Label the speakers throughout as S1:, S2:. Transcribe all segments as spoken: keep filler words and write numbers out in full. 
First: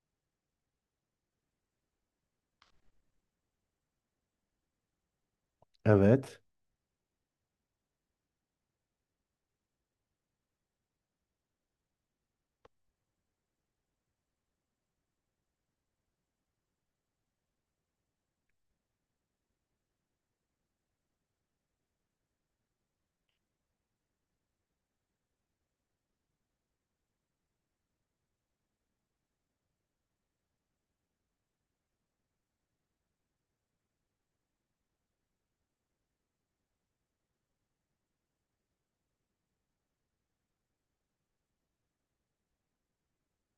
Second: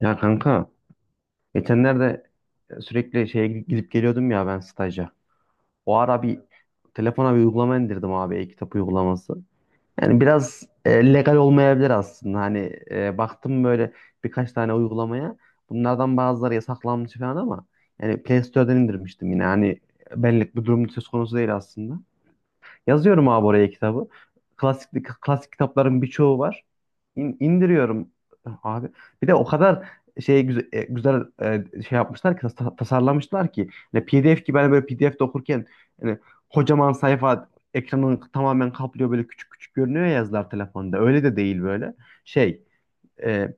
S1: Ya kanka, geçenlerde sürekli şeye gidip gidip geliyordum ya ben staja. O ara bir
S2: Evet.
S1: telefona bir uygulama indirdim abi, e-kitap uygulaması. Yani biraz e, legal olmayabilir aslında. Hani e, baktım böyle birkaç tane uygulamaya. Bunlardan bazıları yasaklanmış falan ama yani Play Store'dan indirmiştim yine. Hani benlik bir durum söz konusu değil aslında. Yazıyorum abi oraya kitabı. Klasik klasik kitapların birçoğu var. İn, indiriyorum abi. Bir de o kadar şey güzel, güzel, e, şey yapmışlar ki, tas- tasarlamışlar ki, hani P D F gibi, ben böyle P D F'de okurken hani kocaman sayfa ekranın tamamen kaplıyor, böyle küçük küçük görünüyor ya yazılar telefonda. Öyle de değil böyle. Şey, e,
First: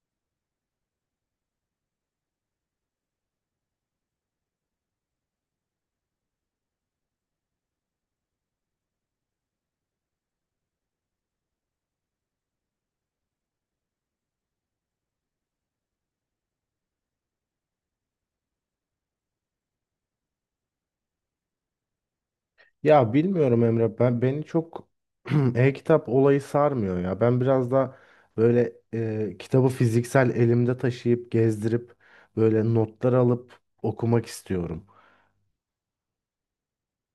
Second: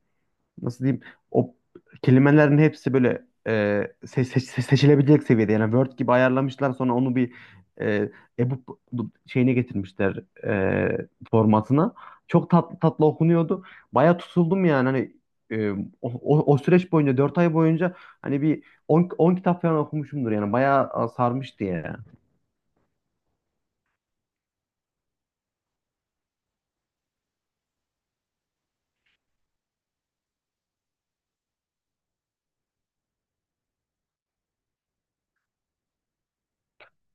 S1: nasıl diyeyim, o kelimelerin hepsi böyle, e, se- se- seçilebilecek seviyede, yani Word gibi ayarlamışlar, sonra onu bir, e, ebook şeyine getirmişler, e, formatına. Çok tatlı tatlı okunuyordu. Baya tutuldum yani, hani e, o, o, o süreç boyunca, dört ay boyunca hani bir on kitap falan okumuşumdur yani, bayağı sarmıştı yani.
S2: Ya bilmiyorum Emre. Ben beni çok e-kitap olayı sarmıyor ya. Ben biraz da böyle e, kitabı fiziksel elimde taşıyıp gezdirip böyle notlar alıp okumak istiyorum.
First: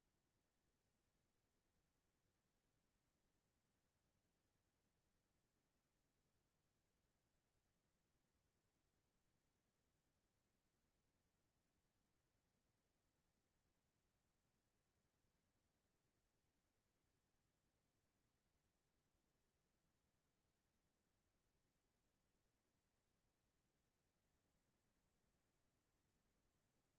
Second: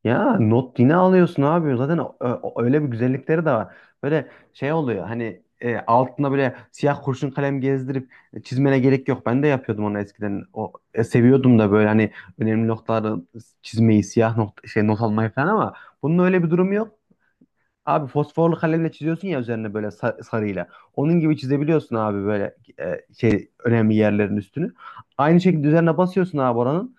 S1: Ya, not yine alıyorsun abi. Zaten ö- ö- öyle bir güzellikleri de var. Böyle şey oluyor hani, e, altına böyle siyah kurşun kalem gezdirip e, çizmene gerek yok. Ben de yapıyordum onu eskiden. O, e, seviyordum da böyle hani önemli noktaları çizmeyi, siyah not, şey, not almayı falan, ama bunun öyle bir durumu yok. Abi fosforlu kalemle çiziyorsun ya üzerine, böyle sa- sarıyla. Onun gibi çizebiliyorsun abi böyle, e, şey, önemli yerlerin üstünü. Aynı şekilde üzerine basıyorsun abi, oranın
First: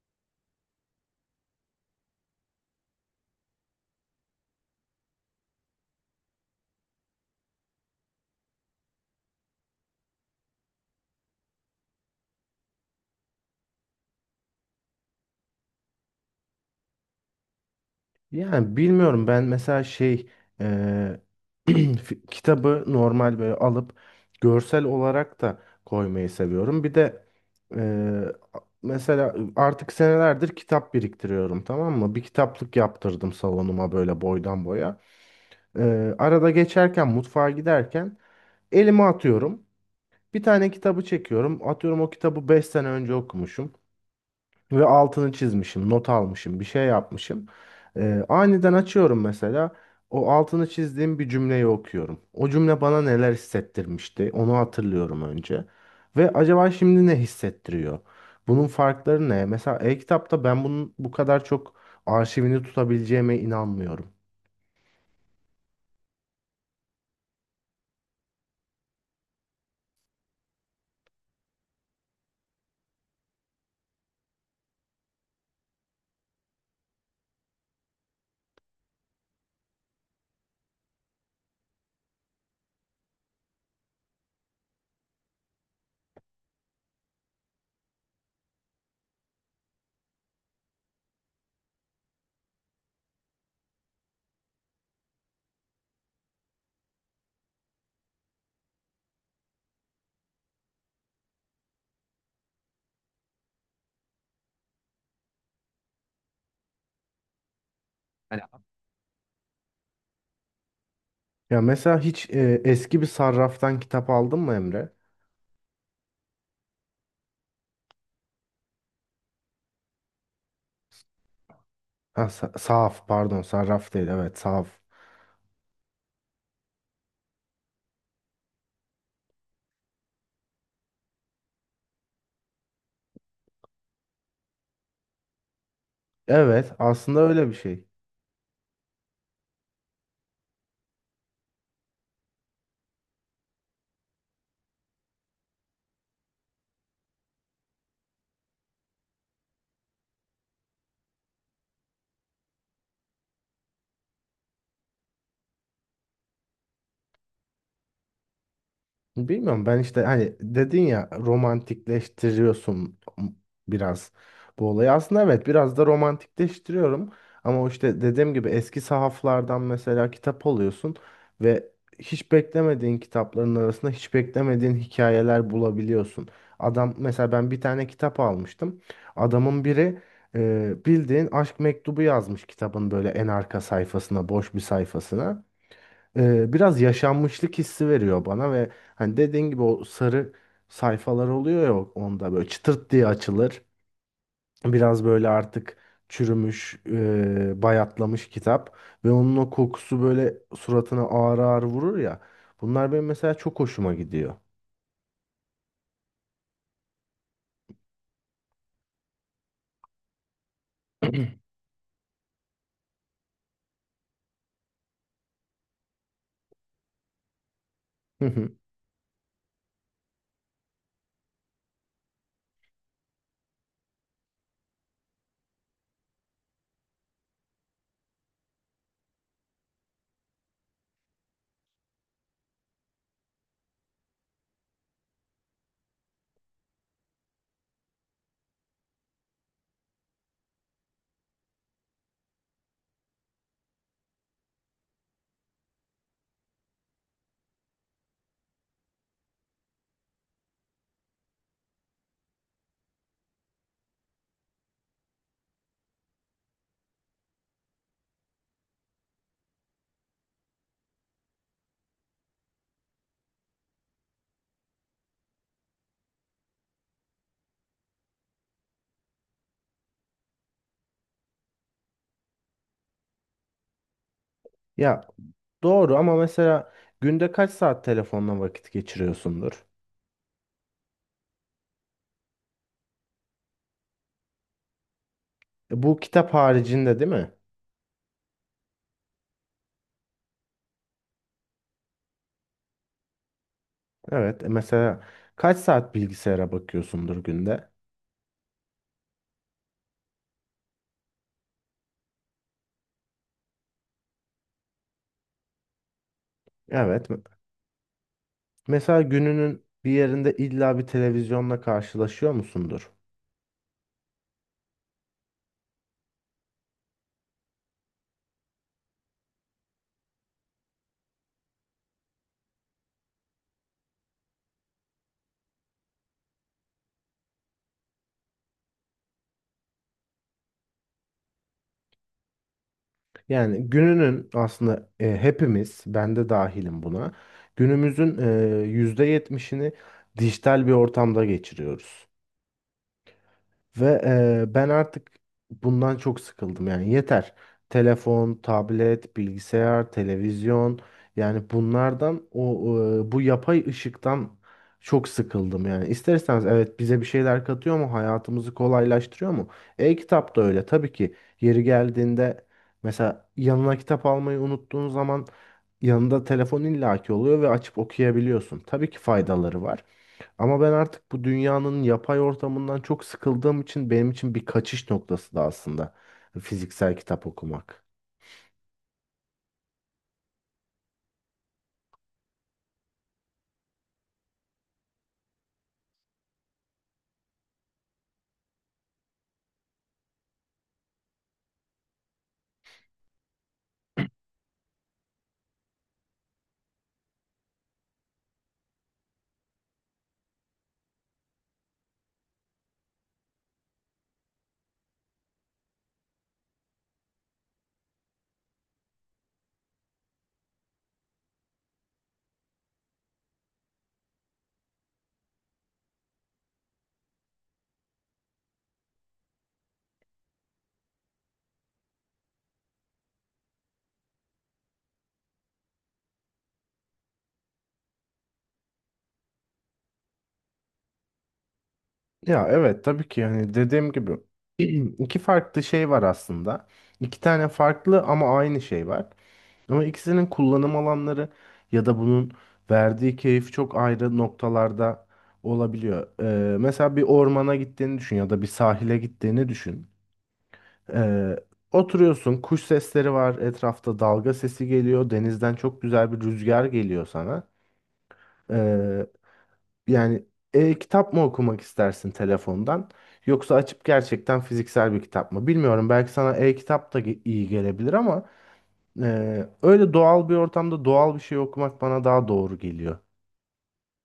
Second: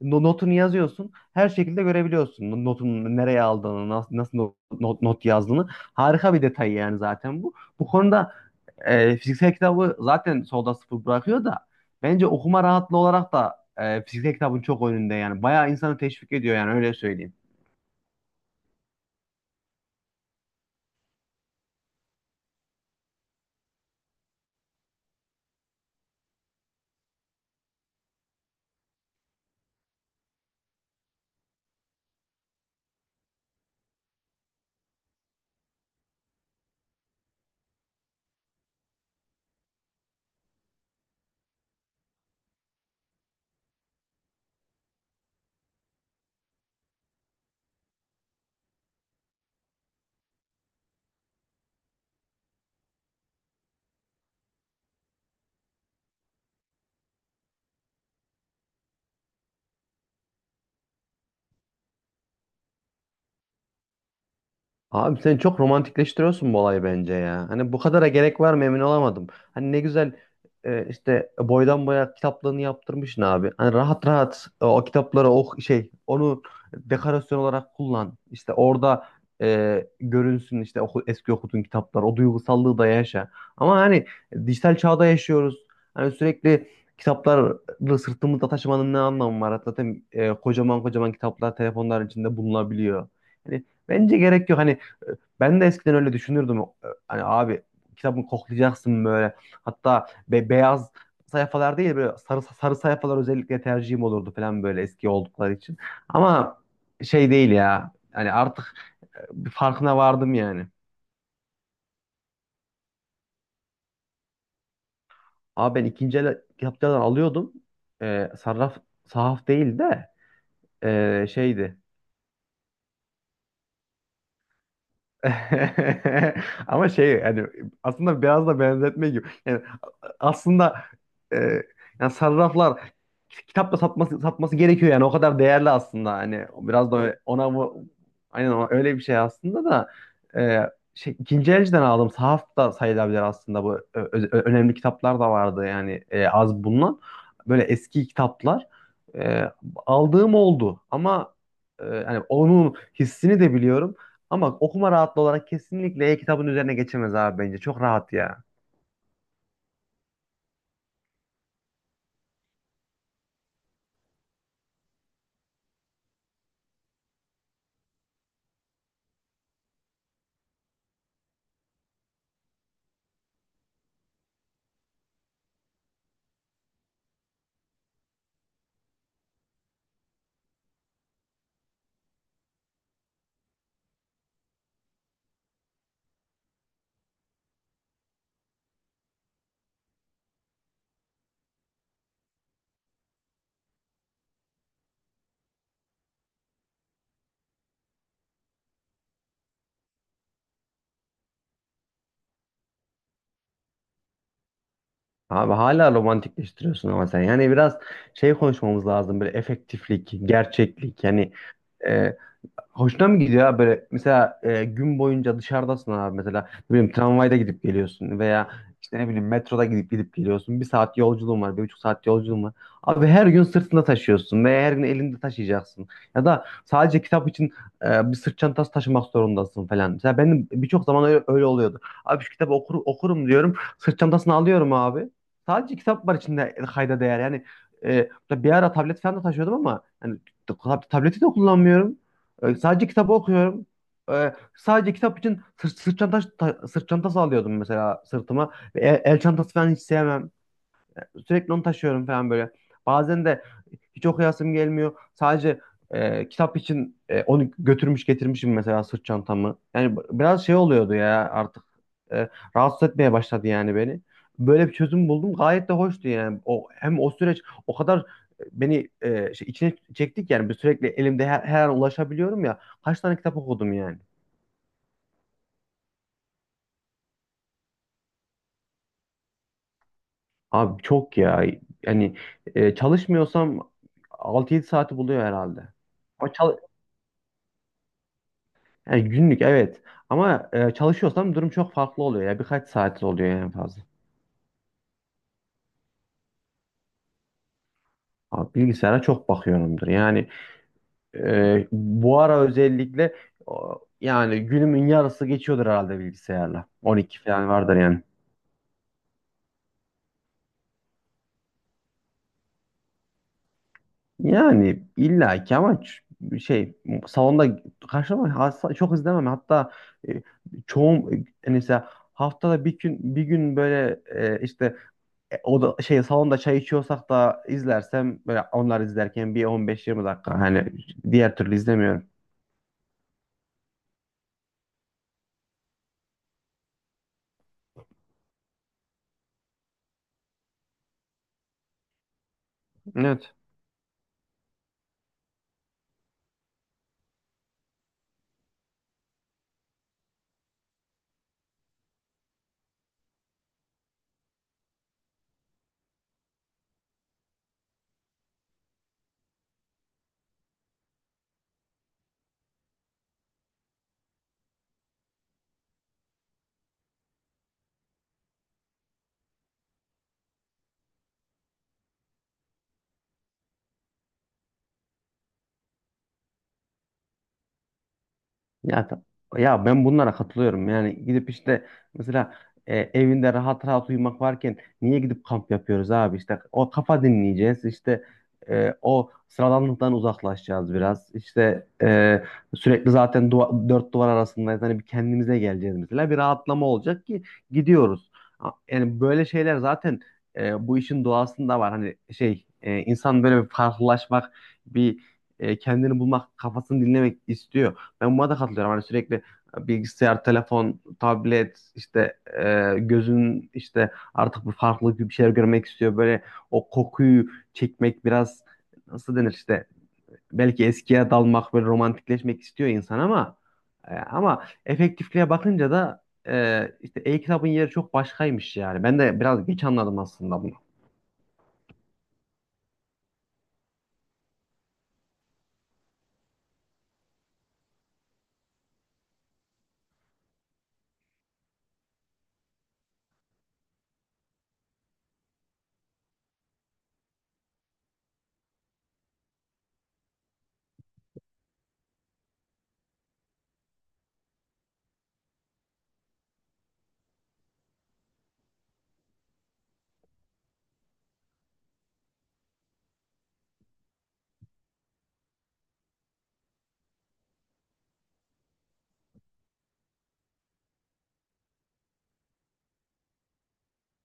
S1: no- notunu yazıyorsun. Her şekilde görebiliyorsun no- notun nereye aldığını, nas- nasıl no- not, not yazdığını. Harika bir detay yani zaten bu. Bu konuda e, fiziksel kitabı zaten solda sıfır bırakıyor da, bence okuma rahatlığı olarak da e, fiziksel kitabın çok önünde yani. Bayağı insanı teşvik ediyor yani, öyle söyleyeyim.
S2: Yani bilmiyorum ben mesela şey e, fi- kitabı normal böyle alıp görsel olarak da koymayı seviyorum. Bir de e, mesela artık senelerdir kitap biriktiriyorum, tamam mı? Bir kitaplık yaptırdım salonuma böyle boydan boya. Ee, arada geçerken mutfağa giderken elime atıyorum. Bir tane kitabı çekiyorum. Atıyorum, o kitabı beş sene önce okumuşum. Ve altını çizmişim, not almışım, bir şey yapmışım. Ee, aniden açıyorum mesela. O altını çizdiğim bir cümleyi okuyorum. O cümle bana neler hissettirmişti, onu hatırlıyorum önce. Ve acaba şimdi ne hissettiriyor? Bunun farkları ne? Mesela e-kitapta ben bunun bu kadar çok arşivini tutabileceğime inanmıyorum.
S1: Abi sen çok romantikleştiriyorsun bu olayı, bence ya. Hani bu kadara gerek var mı emin olamadım. Hani ne güzel, e, işte boydan boya kitaplığını yaptırmışsın abi. Hani rahat rahat, e, o kitapları, o şey, onu dekorasyon olarak kullan. İşte orada e, görünsün, işte oku, eski okuduğun kitaplar, o duygusallığı da yaşa. Ama hani dijital çağda yaşıyoruz. Hani sürekli kitapları sırtımızda taşımanın ne anlamı var? Zaten e, kocaman kocaman kitaplar telefonların içinde bulunabiliyor. Hani bence gerek yok. Hani ben de eskiden öyle düşünürdüm. Hani abi, kitabını koklayacaksın böyle. Hatta be beyaz sayfalar değil, böyle sarı sarı sayfalar özellikle tercihim olurdu falan, böyle eski oldukları için. Ama şey değil ya. Hani artık e, bir farkına vardım yani.
S2: Ya mesela hiç e, eski bir sarraftan kitap aldın mı Emre?
S1: Abi, ben ikinci el kitaplardan alıyordum. Ee, sarraf, sahaf değil de, ee, şeydi.
S2: Ha, sa- sahaf, pardon, sarraf değil, evet, sahaf.
S1: Ama şey yani, aslında biraz da benzetme gibi. Yani aslında, e, yani sarraflar, kitapla satması satması gerekiyor yani, o kadar değerli aslında hani,
S2: Evet,
S1: biraz da evet,
S2: aslında
S1: öyle-
S2: öyle bir
S1: ona
S2: şey.
S1: bu, aynen o- öyle bir şey aslında da, e, şey, ikinci elciden aldım, sahaf da sayılabilir aslında bu. Ö- ö- önemli kitaplar da vardı yani, e, az bulunan böyle eski kitaplar e, aldığım oldu, ama e, yani onun hissini de biliyorum, ama okuma rahatlığı olarak kesinlikle e-kitabın üzerine geçemez abi, bence çok rahat ya.
S2: Bilmiyorum, ben işte hani dedin ya, romantikleştiriyorsun biraz bu olayı. Aslında evet, biraz da romantikleştiriyorum. Ama o işte dediğim gibi eski sahaflardan mesela kitap alıyorsun ve hiç beklemediğin kitapların arasında hiç beklemediğin hikayeler bulabiliyorsun. Adam, mesela ben bir tane kitap almıştım. Adamın biri e, bildiğin aşk mektubu yazmış kitabın böyle en arka sayfasına, boş bir sayfasına e, biraz yaşanmışlık hissi veriyor bana ve hani dediğin gibi o sarı sayfalar oluyor ya, onda böyle çıtırt diye açılır. Biraz böyle artık çürümüş, e, bayatlamış kitap ve onun o kokusu böyle suratına ağır ağır vurur ya. Bunlar benim mesela çok hoşuma gidiyor.
S1: Abi hala romantikleştiriyorsun ama sen. Yani biraz şey konuşmamız lazım. Böyle efektiflik, gerçeklik. Yani, e, hoşuna mı gidiyor abi? Böyle mesela e, gün boyunca dışarıdasın abi, mesela ne bileyim, tramvayda gidip geliyorsun
S2: Hı
S1: veya
S2: hı.
S1: işte ne bileyim, metroda gidip gidip geliyorsun, bir saat yolculuğun var, bir buçuk saat yolculuğun var abi, her gün sırtında taşıyorsun veya her gün elinde taşıyacaksın, ya da sadece kitap için e, bir sırt çantası taşımak zorundasın falan. Mesela benim birçok zaman öyle, öyle oluyordu abi, şu kitabı okur, okurum diyorum, sırt çantasını alıyorum abi, sadece kitap var içinde, e, kayda değer yani. E, bir ara tablet falan da taşıyordum ama yani, tab- tableti de kullanmıyorum, ee, sadece kitabı okuyorum. Ee, sadece kitap için sırt, sırt çantası, ta- sırt çantası alıyordum mesela sırtıma. Ve El, el çantası falan hiç sevmem. Sürekli onu taşıyorum falan böyle. Bazen de hiç okuyasım gelmiyor. Sadece e, kitap için, e, onu götürmüş getirmişim mesela sırt çantamı. Yani b- biraz şey oluyordu ya, artık e, rahatsız etmeye başladı yani beni. Böyle bir çözüm buldum. Gayet de hoştu yani. O hem o süreç o kadar e, beni e, şey, içine çektik yani. Bir sürekli elimde, her, her an ulaşabiliyorum ya. Kaç tane kitap okudum yani.
S2: Ya doğru ama, mesela günde kaç saat telefonla vakit geçiriyorsundur?
S1: Abi çok ya. Yani e, çalışmıyorsam altı yedi saati buluyor herhalde.
S2: E, Bu
S1: O
S2: kitap
S1: çal-
S2: haricinde değil mi?
S1: Yani günlük, evet. Ama e, çalışıyorsam durum çok farklı oluyor ya. Birkaç saat oluyor en fazla.
S2: Evet. e, Mesela kaç saat bilgisayara bakıyorsundur günde?
S1: Abi, bilgisayara çok bakıyorumdur. Yani e, bu ara özellikle, o, yani günümün yarısı geçiyordur herhalde bilgisayarla.
S2: Evet.
S1: on iki
S2: m-
S1: falan vardır yani.
S2: Mesela gününün bir yerinde illa bir televizyonla karşılaşıyor musundur?
S1: Yani illa ki, ama ç- şey, salonda karşılama, asla- çok izlemem. Hatta e, çoğum, e, mesela haftada bir gün bir gün böyle, e, işte, E, o da şey, salonda çay içiyorsak da izlersem böyle, onlar izlerken bir on beş yirmi dakika, hani diğer türlü izlemiyorum.
S2: Yani gününün aslında, e, hepimiz, ben de dahilim buna, günümüzün e, yüzde yetmişini dijital bir ortamda geçiriyoruz.
S1: Evet.
S2: Ve e, ben artık bundan çok sıkıldım, yani yeter. Telefon, tablet, bilgisayar, televizyon, yani bunlardan o e, bu yapay ışıktan çok sıkıldım yani. İsterseniz evet, bize bir şeyler katıyor mu? Hayatımızı kolaylaştırıyor mu? E-kitap da öyle tabii ki. Yeri geldiğinde mesela yanına kitap almayı unuttuğun zaman yanında telefon illaki oluyor ve açıp okuyabiliyorsun. Tabii ki faydaları var. Ama ben artık bu dünyanın yapay ortamından çok sıkıldığım için benim için bir kaçış noktası da aslında fiziksel kitap okumak.
S1: Ya, ta- Ya ben bunlara katılıyorum. Yani gidip işte, mesela e, evinde rahat rahat uyumak varken niye gidip kamp yapıyoruz abi? İşte o, kafa dinleyeceğiz. İşte e, o sıradanlıktan uzaklaşacağız biraz. İşte e, sürekli zaten duva- dört duvar arasındayız. Hani bir kendimize geleceğiz mesela. Bir rahatlama olacak ki gidiyoruz. A- Yani böyle şeyler zaten e, bu işin doğasında var. Hani şey, e, insan böyle bir farklılaşmak, bir e, kendini bulmak, kafasını dinlemek istiyor. Ben buna da katılıyorum. Hani sürekli e, bilgisayar, telefon, tablet, işte e, gözün işte artık bir farklı bir şeyler görmek istiyor. Böyle o kokuyu çekmek biraz, nasıl denir işte, belki eskiye dalmak, böyle romantikleşmek istiyor insan, ama e, ama efektifliğe bakınca da e, işte e-kitabın yeri çok başkaymış yani. Ben de biraz geç anladım aslında bunu.
S2: Ya evet, tabii ki, yani dediğim gibi iki farklı şey var aslında. İki tane farklı ama aynı şey var. Ama ikisinin kullanım alanları ya da bunun verdiği keyif çok ayrı noktalarda olabiliyor. Ee, mesela bir ormana gittiğini düşün ya da bir sahile gittiğini düşün. Ee, Oturuyorsun, kuş sesleri var, etrafta dalga sesi geliyor, denizden çok güzel bir rüzgar geliyor sana. Ee, Yani e-kitap mı okumak istersin telefondan, yoksa açıp gerçekten fiziksel bir kitap mı? Bilmiyorum, belki sana e-kitap da ge- iyi gelebilir ama e, öyle doğal bir ortamda doğal bir şey okumak bana daha doğru geliyor.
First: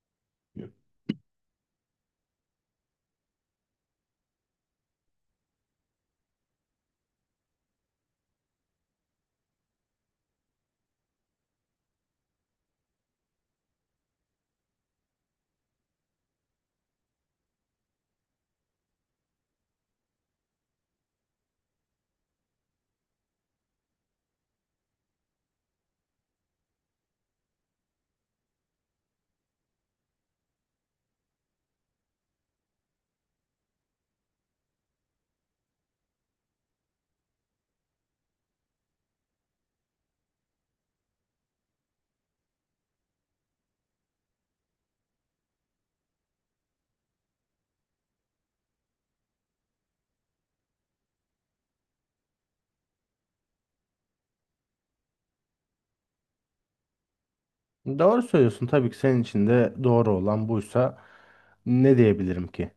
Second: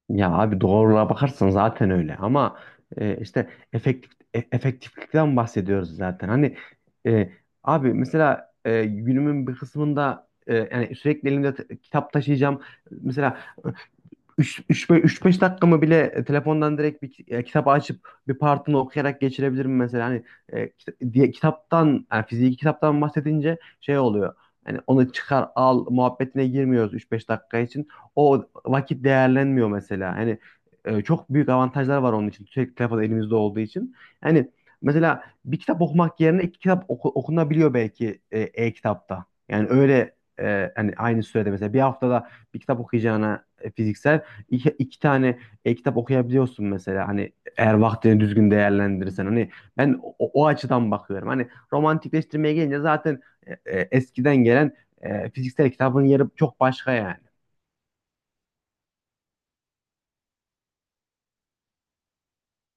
S1: Ya abi,
S2: Yok.
S1: doğruluğa bakarsan zaten öyle, ama e, işte efektif e- efektiflikten bahsediyoruz zaten. Hani e, abi, mesela e, günümün bir kısmında e, yani sürekli elimde t- kitap taşıyacağım. Mesela üç beş dakikamı bile e, telefondan direkt bir e, kitap açıp bir partını okuyarak geçirebilirim mesela. Hani e, kita- diye, kitaptan, yani fiziki kitaptan bahsedince şey oluyor. Hani onu çıkar al muhabbetine girmiyoruz üç beş dakika için. O vakit değerlenmiyor mesela. Hani e, çok büyük avantajlar var onun için. Sürekli telefon elimizde olduğu için. Yani mesela bir kitap okumak yerine iki kitap oku- okunabiliyor belki e, e-kitapta. Yani öyle, e, hani aynı sürede mesela bir haftada bir kitap okuyacağına e, fiziksel iki, iki tane e, kitap okuyabiliyorsun mesela. Hani eğer vaktini düzgün değerlendirirsen, hani ben o, o açıdan bakıyorum. Hani romantikleştirmeye gelince zaten e, e, eskiden gelen e, fiziksel kitabın yeri çok başka yani.
S2: Doğru söylüyorsun. Tabii ki senin için de doğru olan buysa ne diyebilirim ki?